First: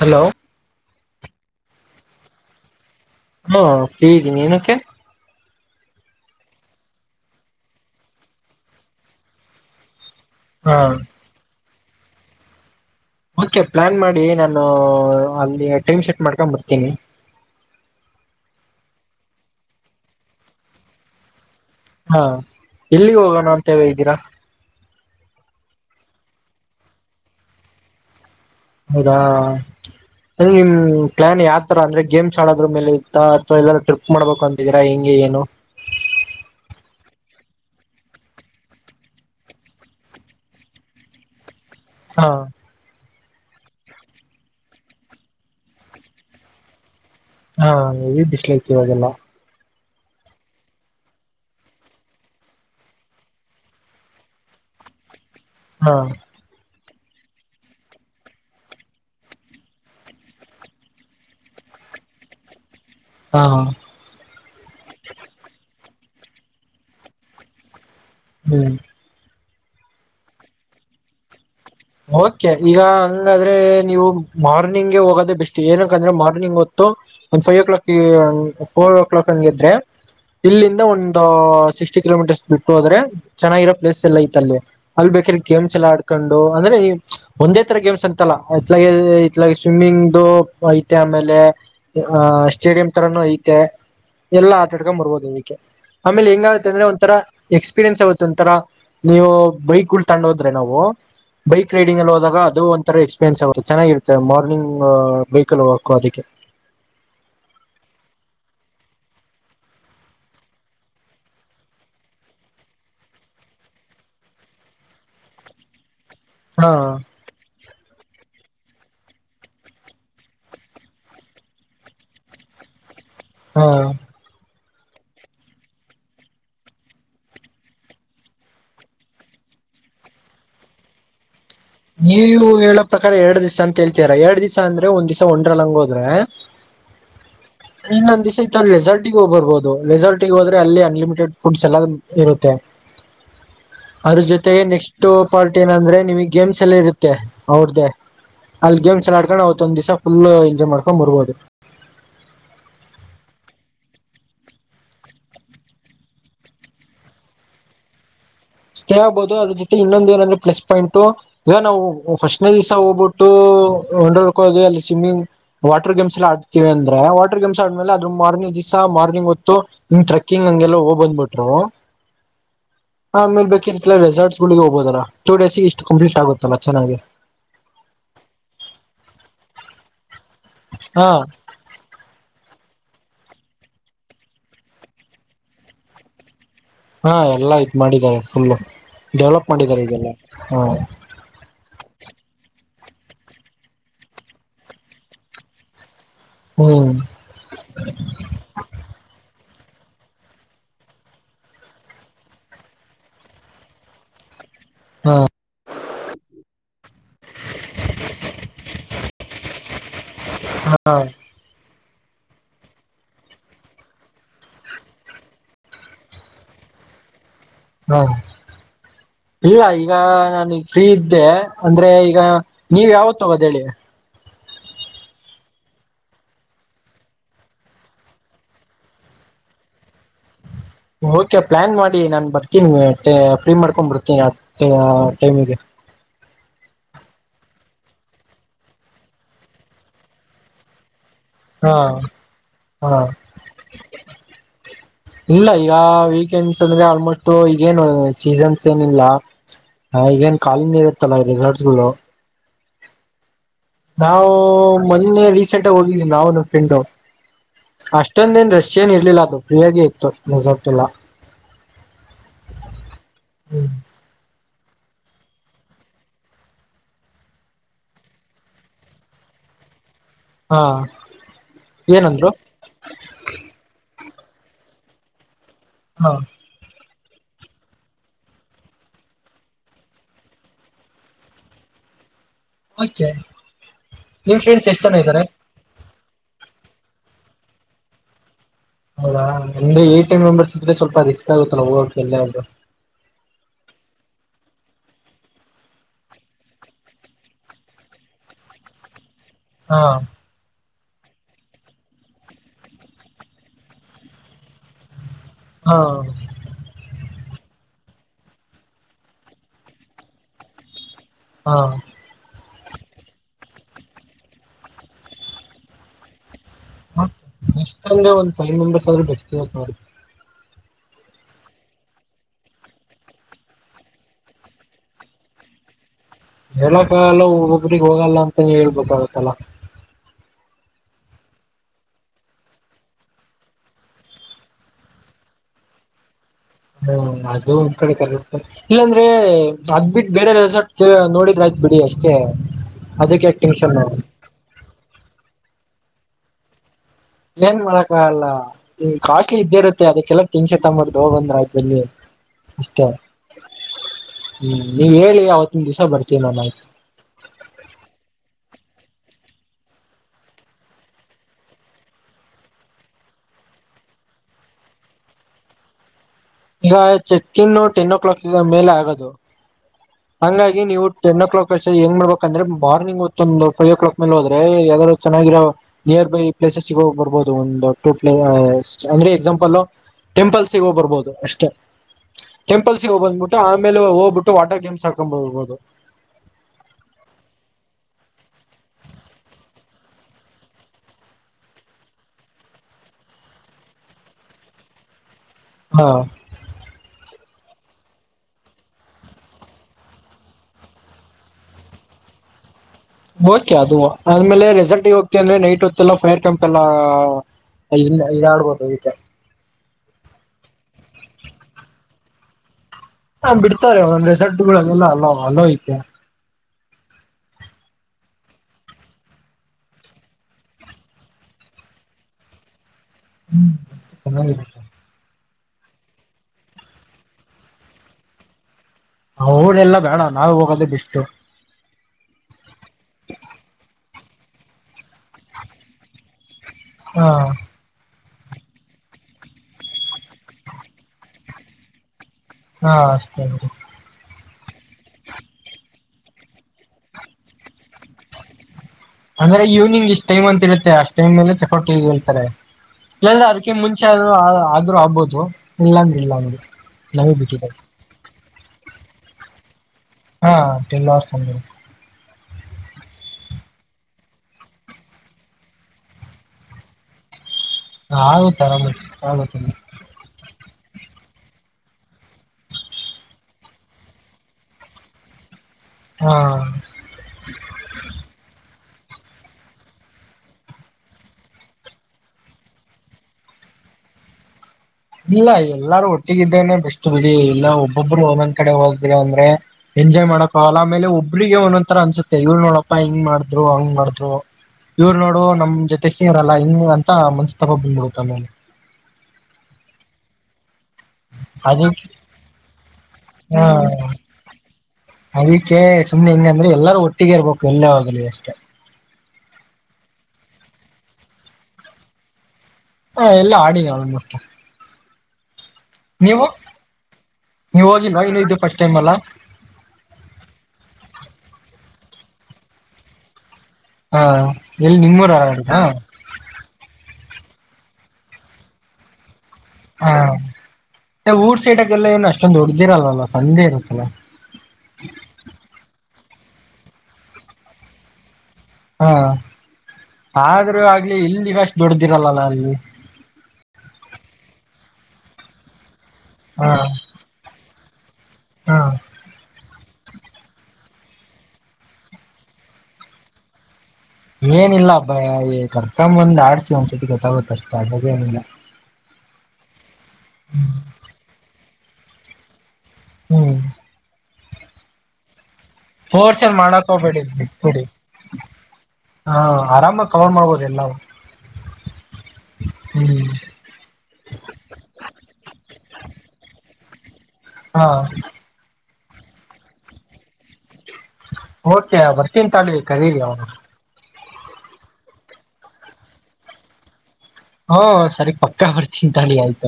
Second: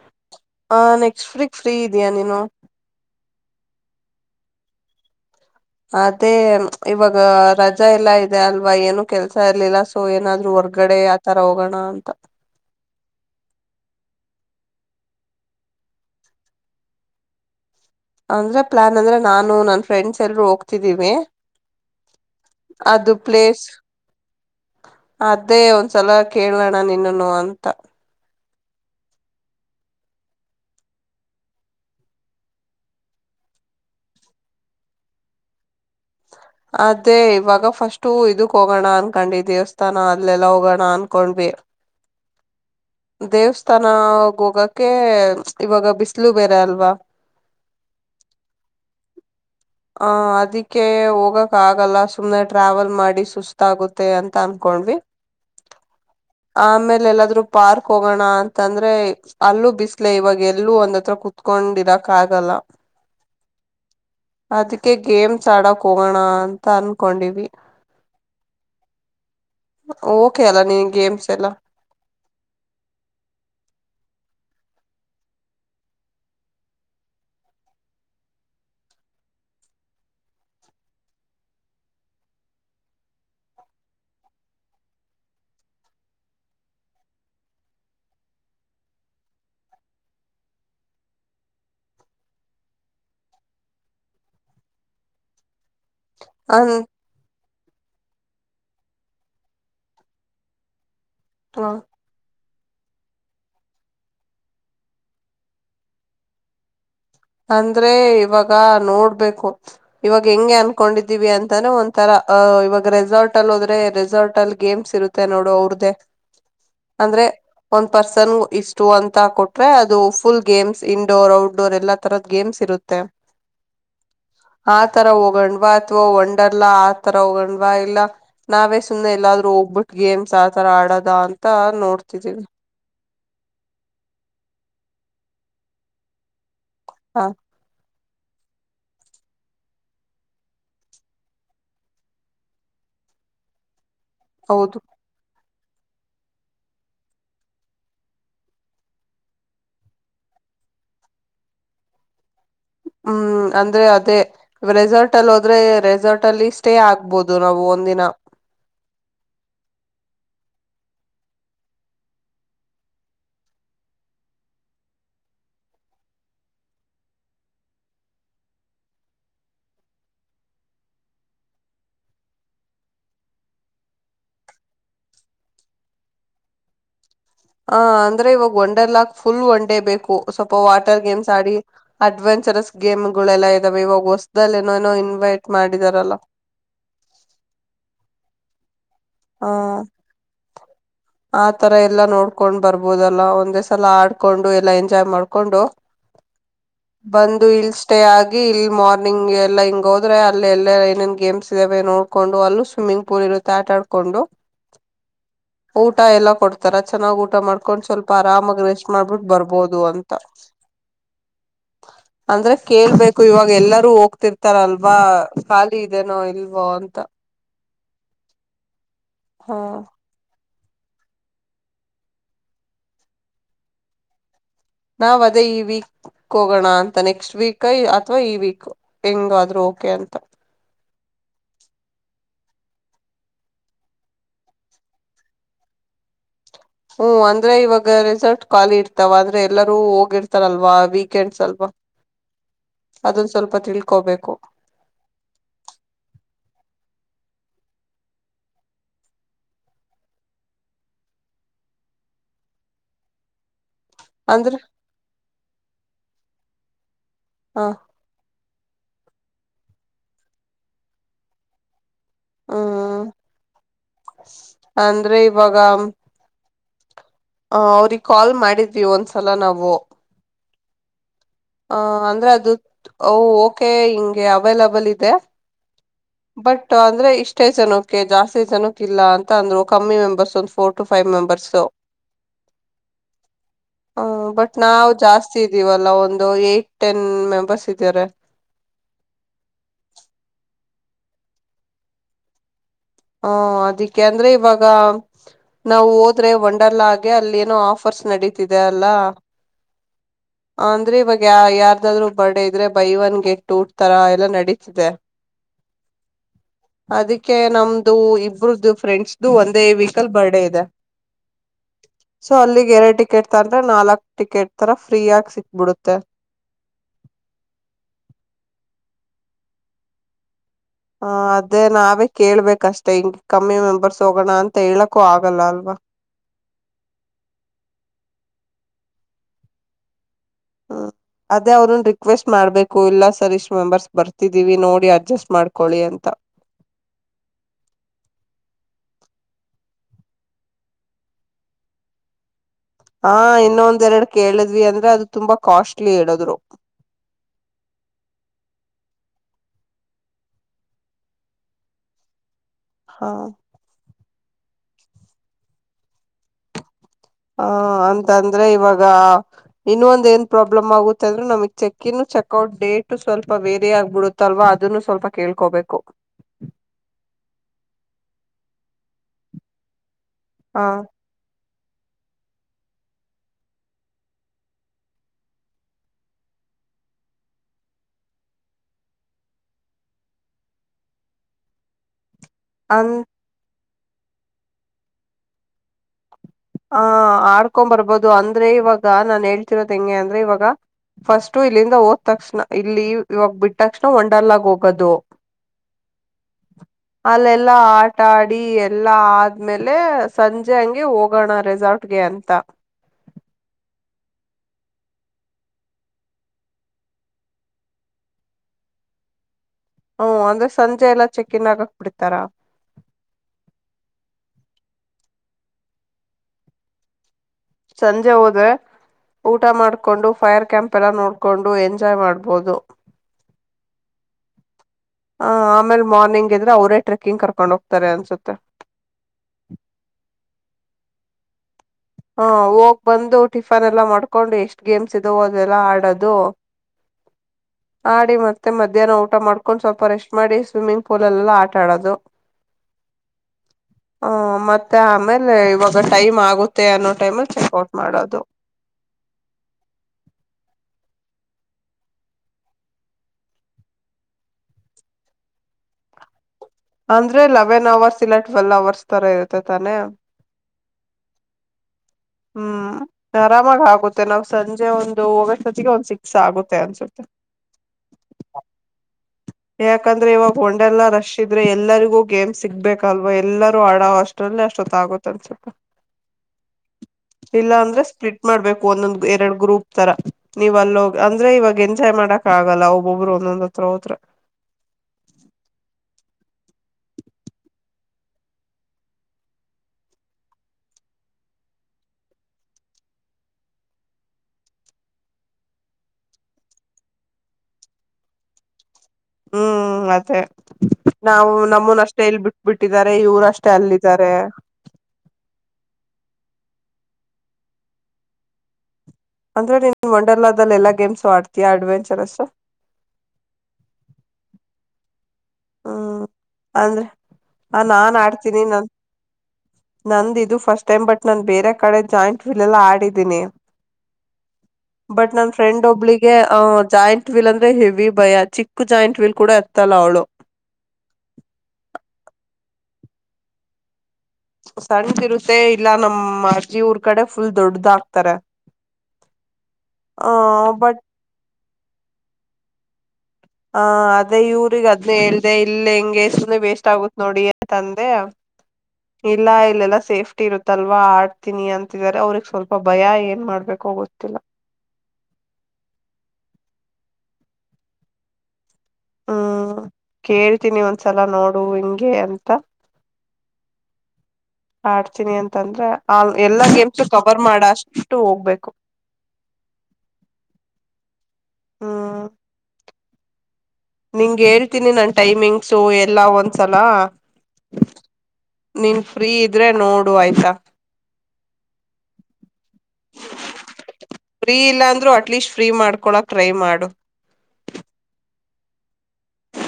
Hello ಹಾ next week free ಇದಿಯ ನೀನು ಹಾ ಫೀ ಇದ್ದೀನಿ ಏನಕ್ಕೆ ಅದೇ ಇವಾಗ ರಜಾ ಇಲ್ಲಾ ಇದೆ ಅಲ್ವಾ ಏನು ಕೆಲ್ಸ ಇರ್ಲಿಲ್ಲ ಸುಮ್ ಸೊ ಏನಾದ್ರು ಹಾ ಹೊರ್ಗಡೆ ಆತರ ಹೋಗೋಣ ಅಂತ ಓಕೆ ಪ್ಲಾನ್ ಮಾಡಿ ನಾನು ಅಲ್ಲಿ ಟೈಮ್ ಸೆಟ್ ಮಾಡ್ಕೊಂಡ್ ಬರ್ತೀನಿ ಅಂದ್ರೆ ಪ್ಲಾನ್ ಅಂದ್ರೆ ನಾನು ನನ್ ಫ್ರೆಂಡ್ಸ್ ಎಲ್ರು ಹೋಗ್ತಿದೀವಿ ಹಾ ಅದು ಎಲ್ಲಿಗೆ ಹೋಗೋಣ ಪ್ಲೇಸ್ ಅಂತ ಇದ್ದೀರಾ ಅದೇ ಒಂದ್ಸಲ ಕೇಳಾಣ ನಿನ್ನು ಅಂತ ಹೌದಾ... ಮ್ ಪ್ಲಾನ್ ಯಾವ್ ತರ ಅಂದ್ರೆ ಗೇಮ್ಸ್ ಆಡೋದ್ರ ಮೇಲೆ ಇತ್ತಾ ಅಥವಾ ಎಲ್ಲ ಟ್ರಿಪ್ ಮಾಡ್ಬೇಕು ಅಂತಿದೀರಾ ಹೆಂಗೆ ಏನು [inaudible] ಅದೇ ಇವಾಗ ಫಸ್ಟು ಇದಕ್ ಹೋಗೋಣ ಅನ್ಕೊಂಡಿ ದೇವಸ್ಥಾನ ಅಲ್ಲೆಲ್ಲಾ ಹೋಗೋಣ ಅನ್ಕೊಂಡ್ವಿ ಹಾ ದೇವಸ್ಥಾನ ಹೋಗಕ ಇವಾಗ ಬಿಸಿಲು ಬೇರೆ ಅಲ್ವಾ ಹಾ ನೀ ಬಿಸ್ಲೈತಿ ಇವಾಗೆಲ್ಲ ಹ ಅದಿಕ್ಕೆ ಹೋಗಕ್ ಆಗಲ್ಲ ಸುಮ್ನೆ ಟ್ರಾವೆಲ್ ಮಾಡಿ ಸುಸ್ತಾಗುತ್ತೆ ಅಂತ ಅನ್ ಕೊಂಡವಿ ಹಾ ಆಮೇಲೆ ಎಲ್ಲಾದ್ರೂ ಪಾರ್ಕ್ ಹೋಗೋಣ ಅಂತಂದ್ರೆ ಅಲ್ಲೂ ಬಿಸ್ಲೆ ಇವಾಗ ಎಲ್ಲೂ ಒಂದ್ ಹತ್ರ ಕುೂತ್ಕೊಂಡ್ಿರಕ್ ಆಗಲ್ಲ ಹಾ ಅದಕ್ಕೆ ಗೇಮ್ಸ್ಡ ಹೋಗೋಣ ಅಂತ ಅನ್ಕೊಂಡವಿ ಹ್ಮ್ ಓಖಲ್ಲ ನೀ ಗೇಮ್ಸ್ ಎಲ್ಲ ಓಕೆ ಈಗ ಹಂಗಾದ್ರೆ ನೀವು ಮಾರ್ನಿಂಗಗೆ ಹೋಗೋದ ಬೆಸ್ಟ್ ಏನಕಂದ್ರೆ ಮಾರ್ನಿಂಗ್ ಒಂದ್ five o'clock four o'clock ಹಂಗ ಇದ್ರೆ ಇಲ್ಲಿಂದ ಒಂದು ಸಿಕ್ಸ್ಟಿ ಕಿಲೋಮೀಟರ್ಸ್ ಬಿಟ್ಟು ಹೋದ್ರೆ ಚೆನ್ನಾಗಿರೋ ಪ್ಲೇಸ್ ಎಲ್ಲ ಇಐತ್ತ ಅಲ್ಲಿ ಅಲ್ಲಿ ಬೇಕ್ರ ಗೇಮ್ ಚಲಾ ಆಡ್ಕೊಂಡು ಅಂದ್ರೆ ಒಂದೇ ತರ ಗೇಮ್ಸ್ ಅಂತಲ್ಲ ಇತ್ಲ ಇಲ ಸ್ವಿಮ್ಮಿಂಗ್ು ಐತೆ ಆಮೇಲೆ ಅಹ ಸ್ಟೇಡಿಯಂ ತರಾನು ಐತೆ ಎಲ್ಲಾ ಆತಡ್ಕೊಂಡ್ ಬರ್ಬೋದು ನಿಕ್ಕೆ ಆಮೇಲೆ ಹೆಂಗ ಆಗುತ್ತೆ ಅನ್ ಅಂದ್ರೆ ಒಂಥರ ಎಕ್ಸ್ಪೀರಿಯನ್ಸ್ ಯಾವತ್ತು ಒಂಥರ ನೀವು ಬೈಕ್ಗಳು ತಂಡು ಹೋದ್ರೆ ನಾವು ಬೈಕ್ ರೈಡಿಂಗ್ ಅಲ್ಲಿ ಹೋದಾಗ ಅದು ಒಂಥರ ಎಕ್ಸ್ಪೀರಿಯನ್ಸ್ ಆಗುತ್ತೆ ಚೆನ್ನಾಗಿರುತ್ತೆ ಮಾರ್ನಿಂಗ್ ಬೈಕಲ್ ವಾಕು ಅದಕ್ಕೆ ಅಂದ್ರೆ ಇವಾಗ ನೋಡ್ಬೇಕು ಇವಾಗ ಹೆಂಗೆ ಅನ್ಕೊಂಡಿದ್ದೀವಿ ಅಂತಾನೆ ಒಂಥರ ಅಹ ಇವಾಗ ರೆಸಾರ್ಟ ಅಲ್ಲಿ ಹೋದ್ರೆ ರೆಸಾರ್ಟ ಅಲ್ಲಿ ಗೇಮ್ಸ್ ಇರುತ್ತೆ ನೋಡು ಅವ್ರ್ದೇ ಹಾ ಅಂದ್ರೆ ಒಂದ್ ಪರ್ಸನ್ ಇಷ್ಟು ಅಂತ ಕೊಟ್ರೆ ಅದು ಫುಲ್ ಗೇಮ್ಸ್ ಇನ್ಡೋರ್ ಔಟ್ಡೋರ್ ಎಲ್ಲಾ ತರದ್ ಗೇಮ್ಸ್ ಇರುತ್ತೆ ಹಾ ಆತರ ಒಗಂಡ್ವಾ ಅಥವಾ ಒಡರ್ಲ್ಲಾ ಆತರ ಒಗಂಡ್ವಾ ಇಲ್ಲ ನಾವೇ ಸುಮ್ನೆ ಎಲ್ಲಾದ್ ಒಗಬಿಟ್ಟು ಗೇಮ್ಸ್ ಆತರ ಆಡದ ಅಂತ ನೋಡ್ತಿದೀವಿ ನೀವು ಹೇಳೋ ಪ್ರಕಾರ ಎರಡ್ ದಿವಸ ಅಂತ ಹೇಳ್ತೀರ ಎರಡ್ ದಿವಸ ಅಂದ್ರೆ ಒಂದ್ಿವಸ ಒ್ರಲ್ಲ ಹಂಗ ಹೋದ್ರೆ ಹ ಇನ್ನೊಂದ್ ದ್ಸ ಈ ತಥ ರೆಸಾರ್ಟಿಗೆ ಹೋಗ್ ಬರ್ಬಹದು ರೆಸಾರ್ಟಿಗೆ ಹೋದ್ರೆ ಅಲ್ಲಿ ಅನ್ಲಿಮಿಟೆಡ್ ಫುಡ್ಸ್ ಎಲ್ಲ ಇರುತ್ತೆ [unintelligible] ಅದ ಜೊತೆಗೆ ಹೌದು ನೆಕ್ಸ್ಟ್ ಪಾರ್ಟ್ ಏನಂದ್ರೆ ನಿಮಗ್ ಗೇಮ್ಸ್ ಎಲ್ಲ ಇರುತ್ತೆ ಅವ್ರ್ದೇ ಅಲ್ಲಿ ಗೇಮ್ ಚಲಾಡ್ಕೊಂಡ್ ಅವತ್ತ ಒಂದ ದಿವ್ ಫುಲ್ ಎಂಜಾಯ್ ಮಾಡ್ಕೊಂಡ್ ಬರ್ಬೋದು [unintelligible] ಹ್ಮ್ ಅಂದ್ರೆ ಅದೇ ರೆಸಾರ್ಟ್ ಅಲ್ಲಿ ಹೋದ್ರೆ ರೆಸಾರ್ಟ್ ಅಲ್ಲಿ ಸ್ಟೇ ಆಗ್ಬೋದು ನಾವು ಮುಂದಿನ ಸ್ಟೇ ಆಗ್ಬಹುದು ಅದ್ರ ಜೊತೆ ಇನ್ನೊಂದು ಏನಂದ್ರೆ ಪ್ಲಸ್ ಪಾಯಿಂಟ್ ಈಗ ನಾವು ಫಸ್ಟ್ನವ್ಸ ಹೋಗ್ಬಿಟ್ಟು ಡೋಲ್ಲಿ ಸ್ವಿಮ್ಮಿಂಗ್ ವಾಟರ್ ಗೇಮ್ಸ್ ಎಲ್ಲಿ ಆಡ್ತೀವಿ ಅಂದ್ರೆ ವಾಟರ್ ಗೇಮ್ಸ್ ಆ ಆದ್ಮೇಲೆ ಅದು ಮಾರ್ನಿಂಗ್ ದಿವಸ ಮಾರ್ನಿಂಗ್ ಹೊತ್ತು ನಿಟ್ರೆಕ್ಕಿಂಗ್ ಹಂಗೆಲ್ಲ ಹೋಗ್ ಬಂದ್ಬಿಟ್ರು ಆ ಮೇಲೆ ಬೇಕಿ ರೆಸಲ್ಟ್ಸ್ ಗಳಿಗೆ ಹೋಗೋದಲ್ಲಾ ಟೂ ಡೇಸ್ಗೆ ಇಷ್ಟು ಕಂಪ್ಲೀಟ್ ಆಗುತ್ತಲ್ಲ ಚೆನ್ನಾಗಿ. ಹ ಅಂದ್ರೆ ಇವಾಗ ಒಂಡೆ ಲಾಕ್ ಫುಲ್ ಒನ್ ಬೇಕು. ಸೊಪ ವಾಟರ್ ಹಾ ಗೇಮ್ಸ್ ಆಡಿ ಅಡ್ವೆಂಚರಸ್. ಗೇಮ್ ಗಳೆಲ್ಲಾ ಇದ್ದಾವೆ ಇವಾಗ ಹೊಸ್ದಲ್ ಏನೋ ಏನೋ ಇನ್ವೈಟ್ ಮಾಡಿದಾರಲ್ಲ. ಹಾ ಎಲ್ಲಾ ಇ ಮಾಡಿದ್ದಾರೆ ಫುಲ್ಲ ಹ ಡೆವಲಪ್ ಮಾಡಿದ್ದಾರೆ ಇದೆಲ್ಲಾ ಹಾ. ಆ ತರ ಎಲ್ಲಾ ನೋಡ್ಕೊಂಡ್ ಬರ್ಬೋದಲ್ಲ ಒಂದೇ ಸಲ ಆಡ್ಕೊಂಡು ಎಲ್ಲಾ ಎಂಜಾಯ್ ಮಾಡ್ಕೊಂಡು ಹ್ಮ್ ಬಂದು ಇಲ್ ಸ್ಟೇ ಆಗಿ ಇಲ್ ಮಾರ್ನಿಂಗ್ ಎ ಎಲ್ಲ ಹಿಂಗ ಹೋದ್ರೆ ಅಲ್ಲಿ ಎಲ್ಲ ಏನೇನ್ ಗೇಮ್ಸ್ ಇದ್ದಾವೆ ನೋಡ್ಕೊಂಡು ಅಲ್ಲೂ ಸ್ವಿಮ್ಮಿಂಗ್ ಪೂಲ್ ಇರುತ್ತೆ ಆಟ ಆಡ್ಕೊಂಡು ಹಾ ಊಟ ಎಲ್ಲ ಕೊಡ್ತಾರ ಚೆನ್ನಾಗ್ ಊಟ ಮಾಡ್ಕೊಂಡು ಸ್ವಲ್ಪ ಆರಾಮಾಗಿ ರೆಸ್ಟ್ ಮಾಡ್ಬಿಟ್ಟು ಬರ್ಬೋದು ಅಂತ. ಹಾ. [inaudible] ಅಂದ್ರೆ ಕೇಳ್ಬೇಕು ಇವಾಗ ಎಲ್ಲಾರೂ ಹೋಗ್ತಿರ್ತಾರಲ್ವಾ ಖಾಲಿ ಇದೇನೋ ಇಲ್ವೋ ಅಂತ. ಹಾ ಹಾ ಇಲ್ಲ ಈಗ ನಾನ. ಫ್ರೀ ಇದ್ದೆ ಅಂದ್ರೆ ಈಗ ನೀವ ಯಾವತ್ ತಗೋದ ಹೇಳಿ. ನಾವ್ ಅದೇ ಈ ವೀಕ್ ಹೋಗೋಣ ಅಂತ ನೆಕ್ಸ್ಟ್ ವೀಕ್ ಅಥವಾ ಈ ವೀಕ್ ಹೆಂಗಾದ್ರು ಓ ಓಕೆ ಅಂತ. ಓಕೆ ಪ್ಲಾನ್ ಮಾಡಿ ನಾನನ್ ಬರ್ತೀನಿ ಫ್ರೀ ಮಾಡ್ಕೊಂಡ್ ಬರ್ತೀನಿ ಆ ಟೈಮಿಗೆ. [inaudible] ಹ್ಮ್ ಅಂದ್ರೆ ಇವಾಗ ರೆಸಾರಟ್ ಖಾಲಿ ಇರ್ತಾವ ಅಂದ್ರೆ ಎಲ್ಲರೂ ಹೋಗಿರ್ತಾರಲ್ವಾಗ ವಿ ವೀಕೆಂಡ್ಸ್ ಅಲ್ವಾ ಹಾ ಹಾ ಅದೊನ್ ಸ್ವಲ್ಪ ತಿಳ್ಕೋಬೇಕು. ಇಲ್ಲ ಈಗ ವೀಕೆಂಡ್ಸ್ ಅಂದ್ರೆ ಆಲ್ಮೋಸ್ಟ್ ಈಗ ಏನು ಸೀಸನ್ಸ್ ಏನಿಲ್ಲ. ಹ ಈಗೇನ್ ಕಾಲಿನ ಇರುತ್ತಲ್ಲ ರೆಸಾರ್ಟಸ್ಗಳು. ನಾವು ಅಂದ್ರ ಮೊನ್ನೆ ರೀಸೆಂಟ್ ಆಗ ಹೋಗಿದ್ವಿ ನವುನು ಫ್ರೆಂಡು ಹ ಅಷ್ಟೊಂದೇನ್ ರಷ್ ಷೇನ್ ಇರ್ಲಿಲ್ಲ ಅದು ಫ್ರೀಯಾಗಿೇ ಇತ್ತು ರೆಸಾರ್ಟ್ ಎಲ್ಲಾ. ಹ್ಮ್. ಹ್ಮ್. ಅಂದ್ರೆ ಇವಾಗ. ಹ ಅವ್ರಿಗೆ ಕಾಲ್ ಮಾಡಿದ್ವಿ ಒಂದ್ಸಲ ನಾವು. ಹಾ. ಹ ಅಂದ್ರೆ ಏನಂದ್ರು ಅದು ಅ ಓಕೆ ಹಿಂಗೆ ಅವೈಲಬಲ್ ಇದೆ. ಹಾ ಬಟ್ ಅಂಡ್. ಅಂದ್ರೆ ಇಷ್ಟೇ ಜನಕ್ಕೆ ಜಾಸ್ತಿ ಜನಕ್ಕೆ ಇಲ್ಲ ಅಂತ ಅಂದ್ರು ಕಮ್ಮಿ ಮೆಂಬರ್ಸ್ ಒಂದು four to five members. Okay ಹ್ಮ ನಿಮ್ ಬಟ್ ಫ್ರೆಂಡ್ಸ್ ಎಷ್ಟ್ ನಾವ್ ಜನ ಇದ್ದಾರೆ ಜಾಸ್ತಿ ಇದ್ದೀವಲ್ಲ. ಒಂದು ಏಟ್ ಟೆನ್ ಮೆಂಬರ್ಸ್ ಇದಾರೆ. ಹೌದಾ ಅಂದ್ರೆ ಏ ಟ ಮೆಂಬರ್ಸ್ ಇದ್ರೆ ಸ್ವಲ್ಪ ರಿಸ್ಕ್ ಆಗುತ್ತಲ್ಲ ಹೋಗಕ್ಕೆ ಎಲ್ಲ್ರರು. ಹಾ ಅದಿಕ್ಕೆ ಅಂದ್ರೆ ಇವಾಗ. ನಾವು ಹೋದ್ರೆ ವಂಡರ್ಲೆ ಅಲ್ಲಿ ಏನೋ ಆಫರ್ಸ್ ನಡೀತಿದೆ ಅಲ್ಲಾ. ಹಾ. ಅಂದ್ರೆ ಇವಾಗ ಯ ಯಾರ್ದಾದ್ರು ಬರ್ಡೇ ಇದ್ರೆ ಬೈ ಒನ್ ಗೆಟ್ ಊಟ್ತರ ಎಲ್ಲಾ ನಡೀತಿದೆ. ಹಾ. ಅದಕ್ಕೆ ನಮ್ದು ಇಬ್ರದದು ಫ್ರೆಂಡ್ಸ್್ದು ಒಂದೇ ವೀಕಲ್ ಬರ್ಡೇ ಇದೆ. ಹಾ ಸೊ ಅಲ್ಲಿಗ್ ಎರಡು ಟಿಕೆಟ್ ತಂದ್ರೆ ನಾಲ್ಕ್ ಟಿಕೆಟ್ ತರಫ್ ಫ್ರೀಯಾಗಿ ಸಿಕ್ಬಿಡುತ್ತೆ. [inaudible] ಹ ಅದೇ ನಾವೇ ಕೇಳ್ಬೇಕಷ್ಟೇ ಹಿಂಗಗೆ ಕಮ್ಮಿ ಮೆಂಬರ್ಸ್ ಹೋಗೋಣ ಅಂತ ಹೇಳಕ್ಕೂ ಆಗಲ್ಲ ಅಲ್ವಾ. [inaudible] ಹೇಳೋಕ್ಕಲ್ಲ ಒ ಒಬ್ರಗ್ ಹೋಗಲ್ಲ ಅಂತ ಹೇಳ್ಬೇಕಾಗತ್ತಲ್ಲ. ಹಾ. ಅದೇ ಅವ್ರನ್ನ ರಿಕ್ವೆಸ್ಟ್ ಮಾಡ್ಬೇಕು ಇಲ್ಲ ಸರಿ ಇಷ್ಟು ಮೆಂಬರ್ಸ್ ಬರ್ತಿದ್ದೀವಿ ನೋಡಿ ಅಡ್ಜಸ್ಟ್ ಮಾಡ್ಕೊೊಳ್ಳಿ ಅಂತ. ಹ್ಮ್ ಅದು ಒಂದ್ ಕಡೆ ಕರೆಕ್ಟ್ ಇಲ್ಲಾಂದ್ರೆ ಅದ್ಬಿಟ್ಟ ಬೇರೆ ರೆಸಾರ್ಟ ನೋಡಿದ್ರ್ತ. ಬಿಡಿ ಅಷ್ಟೇ. ಹಾ ಅದಕ್ಕೆ ಯಾಕ್ ಟೆನ್ಷನ್ ಇನ್ನೊಂದೆರಡ್ ಕೇಳಿದ್ವಿ ಅಂದ್ರೆ ಅದು ತುಂಬಾ ಕಾಸ್ಟ್ಲಿ ಹೇಳದ್ರು. ಏನ್ ಮಾಡಕ ಆಗಲ್ಲಾ ಕಾಸ್ಟ್ಲಿ ಇದ್ದೇ ಇರುತ್ತೆ ಅದಕ್ಕೆಲ್ಲ ಟೆನ್ಷನ್ ತಗಾರ್ದು ಹೋಗ ಬಂದ್ರಯಲ್ಲಿ. ಹಾ. ಹ್ಮ್ ನೀವ್ ಹೇಳಿ ಅವತ್ತಂದ್ ದಿವ್ಸ ಬರ್ತೀವಿ ನಾನ ಆಯ್ತು. ಹ ಅಂತಂದ್ರೆ ಇವಾಗ ಇನ್ನೊಂದ ಏನ್ ಪ್ರಾಬ್ಲಮ್ ಆಗುತ್ತ ಅಂದ್ರೆ ನಮಗ್ ಚೆಕ್ಕಿನ್ ಚೆಕ್ಔಟ್ ಡೇಟ್ ಸ್ವಲ್ಪ ಬೇರೆ ಆಗ್ಬಿಡುತ್ತಲ್ವಾ ಅದನ್ನು ಸ್ವಲ್ಪ ಕೇಳ್ಕೋಬೇಕು. ಈಗ ಚೆಕ್ ಇನ್ನು ಟೆನ್ ಓ ಕ್ಲಾಕ್ ಮೇಲೆ ಆಗದು. ಹ ಹಂಗಾಗಿ ನೀವು ಟೆನ್ ಓ ಕ್ಲಾಕ್ ಏನ್ ಮಾಡ್ಬೇಕಂದ್ರೆ ಮಾರ್ನಿಂಗ್ ಒತ್ತೊಂದು ೈವ್ ಓ ಕ್ಲಾಕ್ೇ ಹೋದ್ರ ಯಾವದಾರರು ಚೆನ್ನಾಗಿರೋ ನಿಯರ್ ಬೈ ಪ್ಲೇಸ್ ಬರಬಹುದು ಒಂದು ಟೂರ್ ಅಂದ್ರ ಎಕ್ಸಾಂಪಲ್ ಟೆಂಪಲ್ ಸಿಗ ಬರ್ಬಹುದು ಅಷ್ಟೇ ಅನ್ ಟೆಂಪಲ್ಸ್ಗ ಬಂದ್ಬಿಟ ಮೇಲೆ ಹೋಗ್ಬಿಟ್ಟು ವಾಟರ್ ಗೇಮ್ಸ್ ಹಾಕೊಂಡ ಹೋಗರ್ಬೋುದು ಹ ಆಡ್ಕೊ್ ಬರ್ಬೋದು ಅಂದ್ರೆ ಇವಾಗ ನಾನ್ ಹೇಳ್ತಿರೋದು ಹೆಂಗೆ ಅಂದ್ರೆ ಇವಾಗ ಫಸ್ಟು ಇಲ್ಲಿಂದ ಓದ್ ತಕ್ಷಣ ಇಲ್ಲಿ ಇವಾಗ ಬಿಟ್ಟ ತಕ್ಷಣ ಒಂಡಲ್ಾಗ ಹೋಗೋದು ಹಾ ಎಲ್ಲ ಆಟ ಆಡಿ ಎಲ್ಲಾ ಆದ್ಮೇಲೆ ಸಂಜೆ ಹಂ ಹೋಗ ಹೋಗೋಣ ರೆಸಾರ್ಟ್ಗೆ ಅಂತ ಓಕೆ ಅದು ಅ್ಮೇಲೆ ರೆಸಲ್ಟ್ಗೆ ಹೋಗ್ತ ಅಂದ್ರೆ ನೈಟ್ ಹೊತ್ತಲ್ಲ ಫೈರ್ ಕೆಂಪ್ ಎಲ್ಲಾ ಇ ಇದುಡುಬತಚ ಹಓ ಅಂದ್ರೆ ಸಂಜೆ ಎಲ್ಲಾ ಚೆಕ್ ಇನ್ ಆಗಕ್ ಬಿಡ್ತಾರ ಹಾ ಬಿಡ್ತಾರೆ ಒಂದೊ್ ರೆಸರ್ಟ್ೆಲ್ಲ ಅಲೋ ಅಲ್ಲೋ ಐತೆ ಸಂಜೆ ಹೋದ್ರೆ ಊಟ ಮಾಡ್ಕೊಂಡು ಫೈರ್ ಕ್ಯಾಂಪ್ ಎಲ್ಲ ನೋಡ್ಕೊಂಡು ಎಂಜಾಯ್ ಮಾಡ್ಬೋದು ಹ್ಮ್ ಚನ್ನ ಹ ಆಮೇಲ್ ಮಾರ್ನಿಂಗ್ ಇದ್ರೆ ಅವರೇ ಟ್ರೆಕ್ಕಿಂಗ್ ಕರ್ಕೊಂಡ್ ಹೋಗ್ತಾರೆ ಅನ್ಸುತ್ತೆ ಅವ್ಳಲ್ಲಾ ಬೇಡ ನಾವ್ ಹೋಗೋದೇ ಬಿಷ್ಟು ಹಾ ಹೋಗ್ ಬಂದು ಟಿಫನ್ ಎಲ್ಲಾ ಮಾಡ್ಕೊಂಡು ಎಷ್ಟ್ ಗೇಮ್ಸ್ ಇ ಅದೆಲ್ಲಾ ಆಡೋದು ಹಾ ಆಡಿ ಮತ್ತೆ ಮಧ್ಯಾಹ್ನ ಊಟ ಮಾಡ್ಕೊಂಡ್ ಸ್ವಲ್ಪ ರೆಸ್ಟ್ ಮಾಡಿ ಸ್ವಿಮ್ಮಿಂಗ್ ಪೂಲ್ಲ್ಲೆಲ್ಲ ಆಟ ಆಡೋದು ಹಾ ಅಷ್ಟರಿ ಹ ಮತ್ತೆ ಆಮೇಲೆ ಇವಾಗ ಟೈಮ್ ಆಗುತ್ತೆ ಅನ್ನೋ ಟೈಮಲ್ಲಿ ಚೆಕ್ ಅಂದ್ರೆ ಈವ್ನಿಂಗ್ ಇಷ್ಟ್ ಟೈಮ್ ಅಂತ ಇರುತ್ತೆ ಅಷ್ಟ ಟೈಮ್ ಮೇಲೆ ಚಕೌಟಿ ಹೇಳ್ತಾರೆ ಇಲ್ಲಲ್ ಅದಕೆ ಮುಂಚೆ ಆದರು ಆದ್ರೂ ಆಗ್ಬೋದು ಇಲ್ಲಾಂದ್ರೆ ಇಲ್ಲಾ ಅಂದೆ ಅಂದ್ರೆ ಲೆವೆನ್ ಅವರ್ಸ್ ಇಲ್ಲ ಟ್ವೆಲ್ವ್ ಅವರ್ಸ್ ತರ ಇರ್ತೈ ತಾನೆ ಟಲ್ಲಸ್ಂದ ಹ್ಮ್ ಆರಾಮಾಗ ಆಗುತ್ತೆ ನಾವ್ ಸಂಜೆ ಒಂದು ಹೋಗೋಷ್ಟೊತ್ತಿಗೆ ಒಂದ್ ಸಿಕ್ಸ್ ಆಗುತ್ತೆ ಅನ್ಸುತ್ತೆ [unintelligible] ಹ ಆೌದು ಆರಾಮ ಆಗುತ್ತೆ ಯಾಕಂದ್ರೆ ಇವಾಗ ಉೊಂಡೆಲ್ಲ ರಷ್ಟ ಷ್ಟ ಇದ್ರೆ ಎಲ್ಲರಿಗೂ ಗೇಮ್ ಸಿಗ್ಬೇಕಲ್ವಾ ಎಲ್ಲರೂ ಆಡೋ ಅಷ್ಟ್ರಲ್ಲೇ ಅಷ್ಟೊತ್ ಆಗತ್ ಅನ್ಸೊಲ್ಪ ಹಾ ಇಲ್ಲ ಅಂದ್ರೆ ಸ್ಪ್ಲಿಟ್ ಮಾಡ್ಬೇಕು ಒಂದೊಂದ್ ಎರಡ್ ಗ್ರೂಪ್ ತರ ನೀವ್ ಅಲ್ಲಿೋಗ ಅಂದ್ರೆ ಇವಾಗ ಎಂಜಾಯ್ ಮಾಡಕ್ ಆಗಲ್ಲ ಒಬ್ಬೊಬ್ಬರು ಒಂದೊಂದ ಹತ್ರ ಕೋತ್ರ ಇಲ್ಲ ಎಲ್ಲಾರು ಒಟ್ಟಿಗಿದ್ದೇನೆ ಬೆಸ್ಟ್ ಬಿಡಿ ಇಲ್ಲ ಒಬ್ಬೊಬ್ರು ಒಂದೊಂದ್ ಕಡೆ ಹೋಗ್ದರ ಅಂದ್ರೆ ಎಂಜಾಯ್ ಮಾಡಕಲ್ ಆಮೇಲೆ ಒಬ್ರಿಗೆ ಒಂದೊಂದ್ರ ಅನ್ಸುತ್ತೆ ಇವ್ ನೋಡಪ್ಪಾ ಹಿಂಗ ಮಾಡಿದ್ರು ಹಂಗ್ ಮಾಡಿದ್ರು ಇವ್ರು ನೋಡು ನಮ್ ಜೊತೆ ಸೀರಲ್ಲ ಹಿಂಗ ಅಂತ ಮನ್ಸ ತಗೋ ಬಂದ್ಬಿಡತ್ತ ಮೇಲೆ ಹ್ಮ್ ಅದೇ ನಾವು ನಮ್ಮನ ಅದಕ್ಕೆ ಅಷ್ಟೇ ಇಲ್ಲಿ ಬಿಟ್ ಬಿಟ್ಟಿದ್ದಾರೆ ಇವರು ಹಾ ಅಷ್ಟೇ ಅಲ್ಲಿದ್ದಾರೆ ಅದಕ್ಕೆ ಸುಮ್ನೆ ಹೆಂಗಂದ್ರೆ ಎಲ್ಲಾರೂ ಒಟ್ಟಿಗ ಇರ್ಬೇಕು ಎಲ್ಲೇ ಹೋಗಲಿ ಅಷ್ಟೇ ಅಂದ್ರೆ ನೀ ಮಂಡೆಲ್ಾದದಲ್ಲಿ ಎಲ್ಲಾ ಗೇಮ್ಸು ಆಡ್ತೀಯಾ ಅಡ್ವೆಂಚರಸ್ು ಹ ಎಲ್ಲಾ ಆಡಿನಳ ಮಷ್ಟ ಹ್ಮ್ ಅಂದ್ರೆ ಆ ನೀವ್ ನಾನ್ ಹೋಗಿಲ್ವಾ ಇನ್ನು ಇದು ಆಡ್ತೀನಿ ಫಸ್ಟ್ ನನ್ ಟೈಮ್ ಅಲ್ಲ ನಂದ ಇದು ಫಸ್ಟ್ ಟೈಮ್ ಬಟ್ ನಾನು ಬೇರೆ ಕಡೆ ಜಾಯಿಂಟ್ ವಿಲೆಲ್ಲ ಆಡಿದ್ದೀನಿ ಹ ಎಲ್ಲಿ ನಿಮ್ಮೂರ ಬಟ್ ನನ್ ಆಡಿದ ಫ್ರೆಂಡ್ ಒಬ್ಳಿಗೆ ಅ ಜಾಯಿಂಟ್ ವಲ್ ಅಂದ್ರೆ ಹೆವಿ ಭಯ ಚಿಕ್ಕ ಜಾಯಿಂಟ್ ವೀಲ್ ಕೂಡ ಇತ್ತಲ್ಲ ಅವಳು ಹ ಊರ್ ಸೈಡಾಗೆಲ್ಲ ಏನು ಅಷ್ಟೊಂದು್ ಉಡ್ದಿರಲ್ಲಲ್ಲ ಸಂಧೆ ಇರುತ್ತಲ್ಲ ಸಣ್ಣದಿರುತ್ತೆ ಇಲ್ಲ ನಮ್ಮ್ ಅಜ್ಜಿ ಊರ್ ಕಡೆ ಫುಲ್ ದೊಡ್ಡ್ದ ಹಾಕ್ತಾರೆ ಹಾ ಆ ಆದ್ರೂ ಬಟ್ ಆಗ್ಲಿ ಇಲ್ಲಿಗಷ್ಟ್ ದೊಡ್ಡ್ದಿರಲ್ಲಲ್ಲ ಅಲ್ಲಿ ಹ ಅದೇ ಇವ್ರಿಗೆ ಅದ್ದು ಹೇಳ್ದ ಇಲ್ಲಂಗ್ ಗೇ ಸುಮ್ನೆ ಹಾ ವೇಸ್ಟ್ ಆಗತ್ ನೋಡಿ ಅಂತ ಅಂದೆ ಹಾ ಇಲ್ಲ ಇಲ್ಲೆಲ್ಲ ಸೇಫ್ಟಿ ಇರುತ್ತಲ್ವಾ ಆಡ್ತೀನಿ ಅಂತಿದ್ದಾರೆ ಅವ್ರಗ್ ಸ್ವಲ್ಪ ಭಯ ಏನ್ ಮಾಡ್ಬೇಕೋ ಗೊ ಏನಿಲ್ಲ ಬ್ಬ ಈ ಕರ್ಕೊಂಡ್ ಬಂದ್ ಆಡ್ಸಿ ಒಂದ್ಸತಿ ಗೊತ್ತಾಗುತ್ತೆ [unintelligible] ಏನಿಲ್ಲ ಹ್ಮ್ ಕೇಳ್ತೀನಿ ಒಂದ್ಸಲ ನೋಡು ಹಿಂಗೆ ಅಂತ ಹ್ಮ್ ಆಡ್ತೀನಿ ಅಂತಂದ್ರೆ ಅ ಫೋರ್ಸ್ ಏನ್ ಎಲ್ಲಾ ಮಾಡಕ್ ಗೇಮ್ಸ ಹೋಗ್ಬೇಡಿ ಕವರ್ ಮಾಡ ಬಿಟ್ಬಿಡಿ ಅಷ್ಟು ಹೋಗ್ಬೇಕು ಹಾ ಆರಾಮಾಗ ಕವರ್ ಮಾಡ್ಬೋದು ಎಲ್ಲವು ಹ್ಮ ಹ್ಮ್ ನನ್ ಟೈಮಿಂಗ್ಸು ಎಲ್ಲಾ ಒಂದ್ಸಲ ಹಾ ನೀನ್ ಫ್ರೀ ಇದ್ರೆ ನೋಡು ಆಯ್ತ ಓಕೆ ಬರ್ತೀನ ತಾಳಿ ಕರೀರಿ ಅವಾಗ ಫ್ರೀ ಇಲ್ಲಾ ಅಂದ್ರು ಅಟ್ಲೀಸ್ಟ್ ಫ್ರೀ ಮಾಡ್ಕೊಳಕ್ ಟ್ರೈ ಮಾಡು ಹೂಂ ಸರಿ ಪಕ್ಕಾ ಬರ್ತೀನಿ ತಗಳೀ ಆಯ್ತ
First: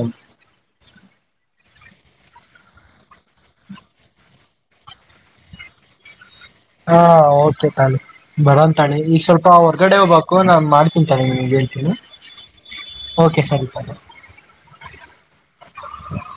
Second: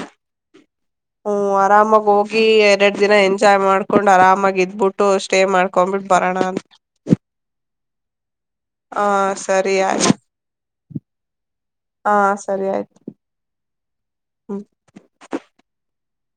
ಹ್ಮ್ ಆರಾಮಾಗಿ ಹೋಗಿ ಎರಡ್ ದಿನ ಎಂಜಾಯ್ ಮಾಡ್ಕೊಂಡ್ ಆರಾಮಾಗಿ ಬುಟ್ಟು ಸ್ಟೇ ಮಾಡ್ಕೊಂಡ್ಬಿಟ್ಟು ಬರಣ ಅ ಹಾ ಓಕೆ ತಗಳಿ ಬರೋಂತಳಿ ಹ ಈಗ ಸ್ವಲ್ಪ ಸರಿ ಹೊರ್ಗಡೆ ಆಯ್ತು ಹೋಗ್ಬೇಕು ನಾನ್ ಮಾಡ್ತಿನ್ ತಗಳಿ ನಿಮಗೆೇಳ್ತೀನಿ ಹ ಸರಿ ಆಯ್ತು ಓಕೆ ಸರಿ ಹ್ಮ್ [unintelligible]